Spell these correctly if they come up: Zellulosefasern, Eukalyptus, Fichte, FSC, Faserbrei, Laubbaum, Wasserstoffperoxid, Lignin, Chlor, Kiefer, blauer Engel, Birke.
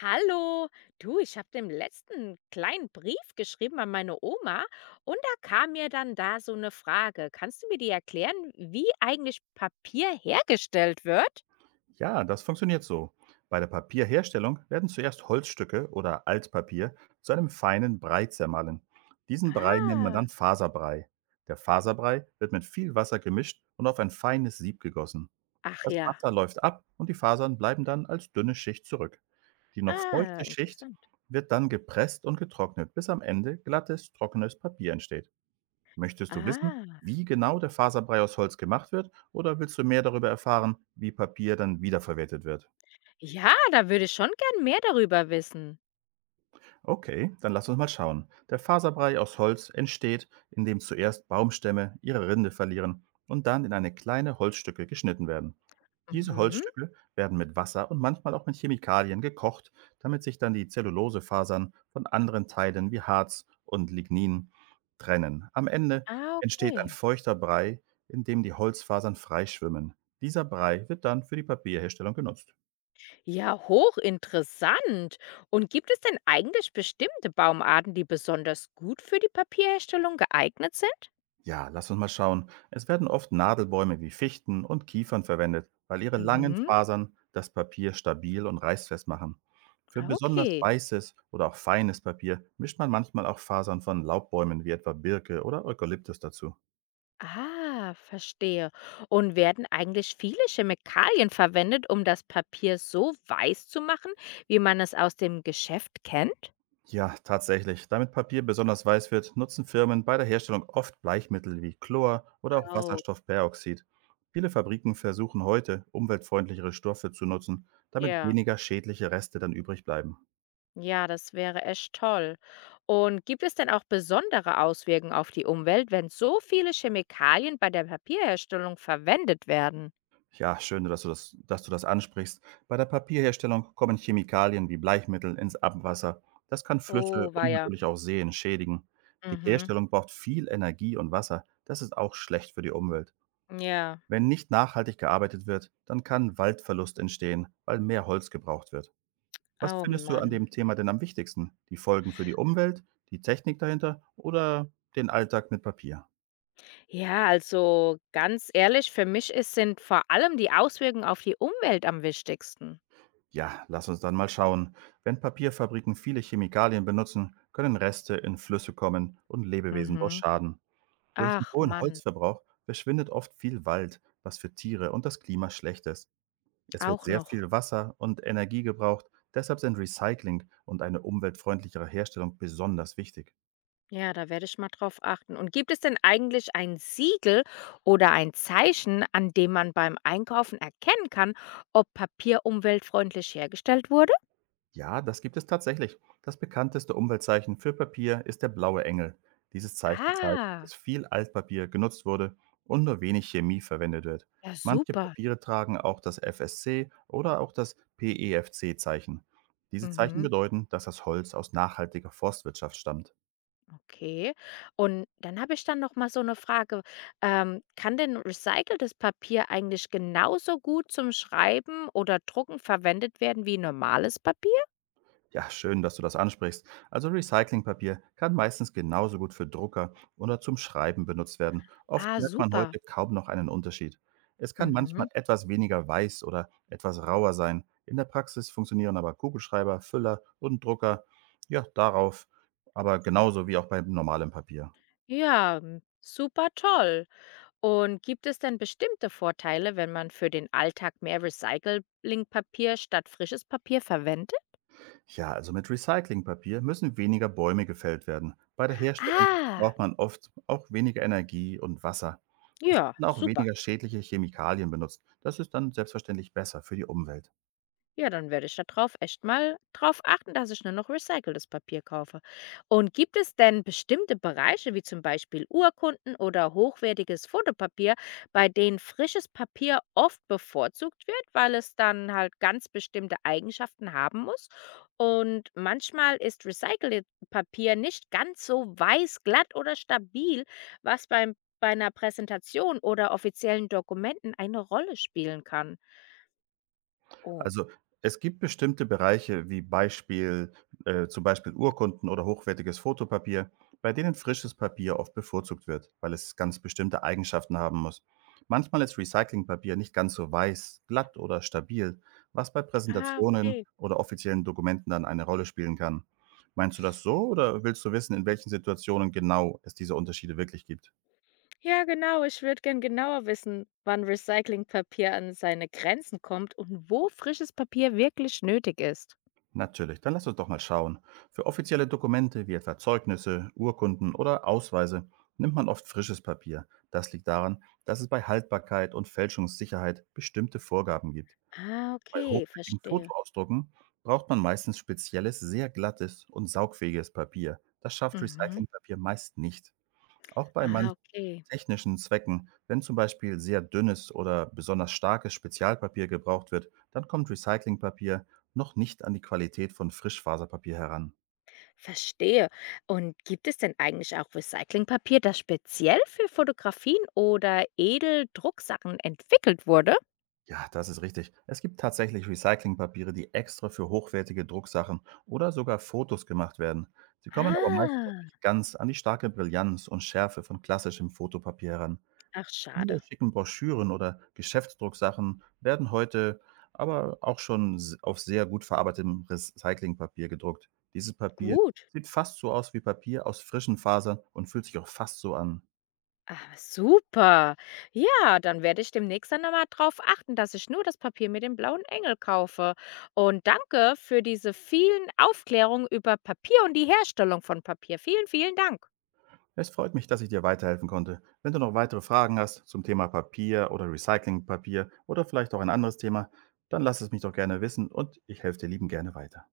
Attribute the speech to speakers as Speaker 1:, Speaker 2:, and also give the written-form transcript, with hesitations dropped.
Speaker 1: Hallo, du, ich habe dem letzten kleinen Brief geschrieben an meine Oma und da kam mir dann da so eine Frage. Kannst du mir die erklären, wie eigentlich Papier hergestellt wird?
Speaker 2: Ja, das funktioniert so. Bei der Papierherstellung werden zuerst Holzstücke oder Altpapier zu einem feinen Brei zermahlen. Diesen Brei nennt man dann
Speaker 1: Ah,
Speaker 2: Faserbrei. Der Faserbrei wird mit viel Wasser gemischt und auf ein feines Sieb gegossen.
Speaker 1: ach
Speaker 2: Das
Speaker 1: ja.
Speaker 2: Wasser läuft ab und die Fasern bleiben dann als dünne Schicht zurück. Die noch feuchte
Speaker 1: Ah,
Speaker 2: Schicht
Speaker 1: interessant.
Speaker 2: wird dann gepresst und getrocknet, bis am Ende glattes, trockenes Papier entsteht. Möchtest du wissen,
Speaker 1: Ah,
Speaker 2: wie genau der Faserbrei aus Holz gemacht wird oder willst du mehr darüber erfahren, wie Papier dann wiederverwertet wird?
Speaker 1: ja, da würde ich schon gern mehr darüber wissen.
Speaker 2: Okay, dann lass uns mal schauen. Der Faserbrei aus Holz entsteht, indem zuerst Baumstämme ihre Rinde verlieren und dann in eine kleine Holzstücke geschnitten werden. Diese
Speaker 1: Mhm.
Speaker 2: Holzstücke werden mit Wasser und manchmal auch mit Chemikalien gekocht, damit sich dann die Zellulosefasern von anderen Teilen wie Harz und Lignin trennen. Am Ende
Speaker 1: Ah,
Speaker 2: entsteht ein
Speaker 1: okay.
Speaker 2: feuchter Brei, in dem die Holzfasern freischwimmen. Dieser Brei wird dann für die Papierherstellung genutzt.
Speaker 1: Ja, hochinteressant. Und gibt es denn eigentlich bestimmte Baumarten, die besonders gut für die Papierherstellung geeignet sind?
Speaker 2: Ja, lass uns mal schauen. Es werden oft Nadelbäume wie Fichten und Kiefern verwendet, weil ihre langen
Speaker 1: Mhm.
Speaker 2: Fasern das Papier stabil und reißfest machen. Für
Speaker 1: Ah,
Speaker 2: besonders
Speaker 1: okay.
Speaker 2: weißes oder auch feines Papier mischt man manchmal auch Fasern von Laubbäumen wie etwa Birke oder Eukalyptus dazu.
Speaker 1: Ah, verstehe. Und werden eigentlich viele Chemikalien verwendet, um das Papier so weiß zu machen, wie man es aus dem Geschäft kennt?
Speaker 2: Ja, tatsächlich. Damit Papier besonders weiß wird, nutzen Firmen bei der Herstellung oft Bleichmittel wie Chlor oder auch
Speaker 1: Oh,
Speaker 2: Wasserstoffperoxid. Viele Fabriken versuchen heute, umweltfreundlichere Stoffe zu nutzen, damit
Speaker 1: ja.
Speaker 2: weniger schädliche Reste dann übrig bleiben.
Speaker 1: Ja, das wäre echt toll. Und gibt es denn auch besondere Auswirkungen auf die Umwelt, wenn so viele Chemikalien bei der Papierherstellung verwendet werden?
Speaker 2: Ja, schön, dass du das ansprichst. Bei der Papierherstellung kommen Chemikalien wie Bleichmittel ins Abwasser. Das kann Flüsse
Speaker 1: Oh, war
Speaker 2: und
Speaker 1: ja.
Speaker 2: natürlich auch Seen schädigen. Die
Speaker 1: Mhm.
Speaker 2: Herstellung braucht viel Energie und Wasser. Das ist auch schlecht für die Umwelt.
Speaker 1: Ja.
Speaker 2: Wenn nicht nachhaltig gearbeitet wird, dann kann Waldverlust entstehen, weil mehr Holz gebraucht wird. Was
Speaker 1: Oh
Speaker 2: findest du an
Speaker 1: Mann.
Speaker 2: dem Thema denn am wichtigsten? Die Folgen für die Umwelt, die Technik dahinter oder den Alltag mit Papier?
Speaker 1: Ja, also ganz ehrlich, für mich ist, sind vor allem die Auswirkungen auf die Umwelt am wichtigsten.
Speaker 2: Ja, lass uns dann mal schauen. Wenn Papierfabriken viele Chemikalien benutzen, können Reste in Flüsse kommen und Lebewesen dort
Speaker 1: Mhm.
Speaker 2: schaden. Durch den
Speaker 1: Ach
Speaker 2: hohen
Speaker 1: Mann,
Speaker 2: Holzverbrauch verschwindet oft viel Wald, was für Tiere und das Klima schlecht ist. Es wird
Speaker 1: auch
Speaker 2: sehr
Speaker 1: noch.
Speaker 2: viel Wasser und Energie gebraucht, deshalb sind Recycling und eine umweltfreundlichere Herstellung besonders wichtig.
Speaker 1: Ja, da werde ich mal drauf achten. Und gibt es denn eigentlich ein Siegel oder ein Zeichen, an dem man beim Einkaufen erkennen kann, ob Papier umweltfreundlich hergestellt wurde?
Speaker 2: Ja, das gibt es tatsächlich. Das bekannteste Umweltzeichen für Papier ist der blaue Engel. Dieses Zeichen zeigt,
Speaker 1: Ah,
Speaker 2: dass viel Altpapier genutzt wurde und nur wenig Chemie verwendet wird.
Speaker 1: ja,
Speaker 2: Manche
Speaker 1: super.
Speaker 2: Papiere tragen auch das FSC oder auch das PEFC-Zeichen. Diese Zeichen
Speaker 1: Mhm.
Speaker 2: bedeuten, dass das Holz aus nachhaltiger Forstwirtschaft stammt.
Speaker 1: Okay. Und dann habe ich dann noch mal so eine Frage. Kann denn recyceltes Papier eigentlich genauso gut zum Schreiben oder Drucken verwendet werden wie normales Papier?
Speaker 2: Ja, schön, dass du das ansprichst. Also Recyclingpapier kann meistens genauso gut für Drucker oder zum Schreiben benutzt werden. Oft
Speaker 1: Ah,
Speaker 2: merkt man heute
Speaker 1: super.
Speaker 2: kaum noch einen Unterschied. Es kann manchmal
Speaker 1: Mhm.
Speaker 2: etwas weniger weiß oder etwas rauer sein. In der Praxis funktionieren aber Kugelschreiber, Füller und Drucker ja darauf, aber genauso wie auch beim normalen Papier.
Speaker 1: Ja, hm, super toll. Und gibt es denn bestimmte Vorteile, wenn man für den Alltag mehr Recyclingpapier statt frisches Papier verwendet?
Speaker 2: Ja, also mit Recyclingpapier müssen weniger Bäume gefällt werden. Bei der Herstellung
Speaker 1: Ah,
Speaker 2: braucht man oft auch weniger Energie und Wasser. Es
Speaker 1: ja,
Speaker 2: werden auch
Speaker 1: super.
Speaker 2: weniger schädliche Chemikalien benutzt. Das ist dann selbstverständlich besser für die Umwelt.
Speaker 1: Ja, dann werde ich da drauf echt mal drauf achten, dass ich nur noch recyceltes Papier kaufe. Und gibt es denn bestimmte Bereiche, wie zum Beispiel Urkunden oder hochwertiges Fotopapier, bei denen frisches Papier oft bevorzugt wird, weil es dann halt ganz bestimmte Eigenschaften haben muss? Und manchmal ist recyceltes Papier nicht ganz so weiß, glatt oder stabil, was bei einer Präsentation oder offiziellen Dokumenten eine Rolle spielen kann. Oh,
Speaker 2: Also, es gibt bestimmte Bereiche wie Beispiel zum Beispiel Urkunden oder hochwertiges Fotopapier, bei denen frisches Papier oft bevorzugt wird, weil es ganz bestimmte Eigenschaften haben muss. Manchmal ist Recyclingpapier nicht ganz so weiß, glatt oder stabil, was bei
Speaker 1: ah,
Speaker 2: Präsentationen
Speaker 1: okay.
Speaker 2: oder offiziellen Dokumenten dann eine Rolle spielen kann. Meinst du das so oder willst du wissen, in welchen Situationen genau es diese Unterschiede wirklich gibt?
Speaker 1: Ja, genau. Ich würde gern genauer wissen, wann Recyclingpapier an seine Grenzen kommt und wo frisches Papier wirklich nötig ist.
Speaker 2: Natürlich, dann lass uns doch mal schauen. Für offizielle Dokumente wie etwa Zeugnisse, Urkunden oder Ausweise nimmt man oft frisches Papier. Das liegt daran, dass es bei Haltbarkeit und Fälschungssicherheit bestimmte Vorgaben gibt.
Speaker 1: Ah,
Speaker 2: Bei
Speaker 1: okay,
Speaker 2: hochwertigen
Speaker 1: verstehe.
Speaker 2: Fotoausdrucken braucht man meistens spezielles, sehr glattes und saugfähiges Papier. Das schafft
Speaker 1: Mhm.
Speaker 2: Recyclingpapier meist nicht. Auch bei
Speaker 1: Ah,
Speaker 2: manchen
Speaker 1: okay.
Speaker 2: technischen Zwecken, wenn zum Beispiel sehr dünnes oder besonders starkes Spezialpapier gebraucht wird, dann kommt Recyclingpapier noch nicht an die Qualität von Frischfaserpapier heran.
Speaker 1: Verstehe. Und gibt es denn eigentlich auch Recyclingpapier, das speziell für Fotografien oder Edeldrucksachen entwickelt wurde?
Speaker 2: Ja, das ist richtig. Es gibt tatsächlich Recyclingpapiere, die extra für hochwertige Drucksachen oder sogar Fotos gemacht werden. Sie kommen aber meist noch
Speaker 1: Ah,
Speaker 2: nicht ganz an die starke Brillanz und Schärfe von klassischem Fotopapier heran.
Speaker 1: ach
Speaker 2: Viele
Speaker 1: schade.
Speaker 2: schicken Broschüren oder Geschäftsdrucksachen werden heute aber auch schon auf sehr gut verarbeitetem Recyclingpapier gedruckt. Dieses Papier
Speaker 1: Gut.
Speaker 2: sieht fast so aus wie Papier aus frischen Fasern und fühlt sich auch fast so an.
Speaker 1: Ah, super. Ja, dann werde ich demnächst dann mal drauf achten, dass ich nur das Papier mit dem blauen Engel kaufe. Und danke für diese vielen Aufklärungen über Papier und die Herstellung von Papier. Vielen, vielen Dank.
Speaker 2: Es freut mich, dass ich dir weiterhelfen konnte. Wenn du noch weitere Fragen hast zum Thema Papier oder Recyclingpapier oder vielleicht auch ein anderes Thema, dann lass es mich doch gerne wissen und ich helfe dir lieben gerne weiter.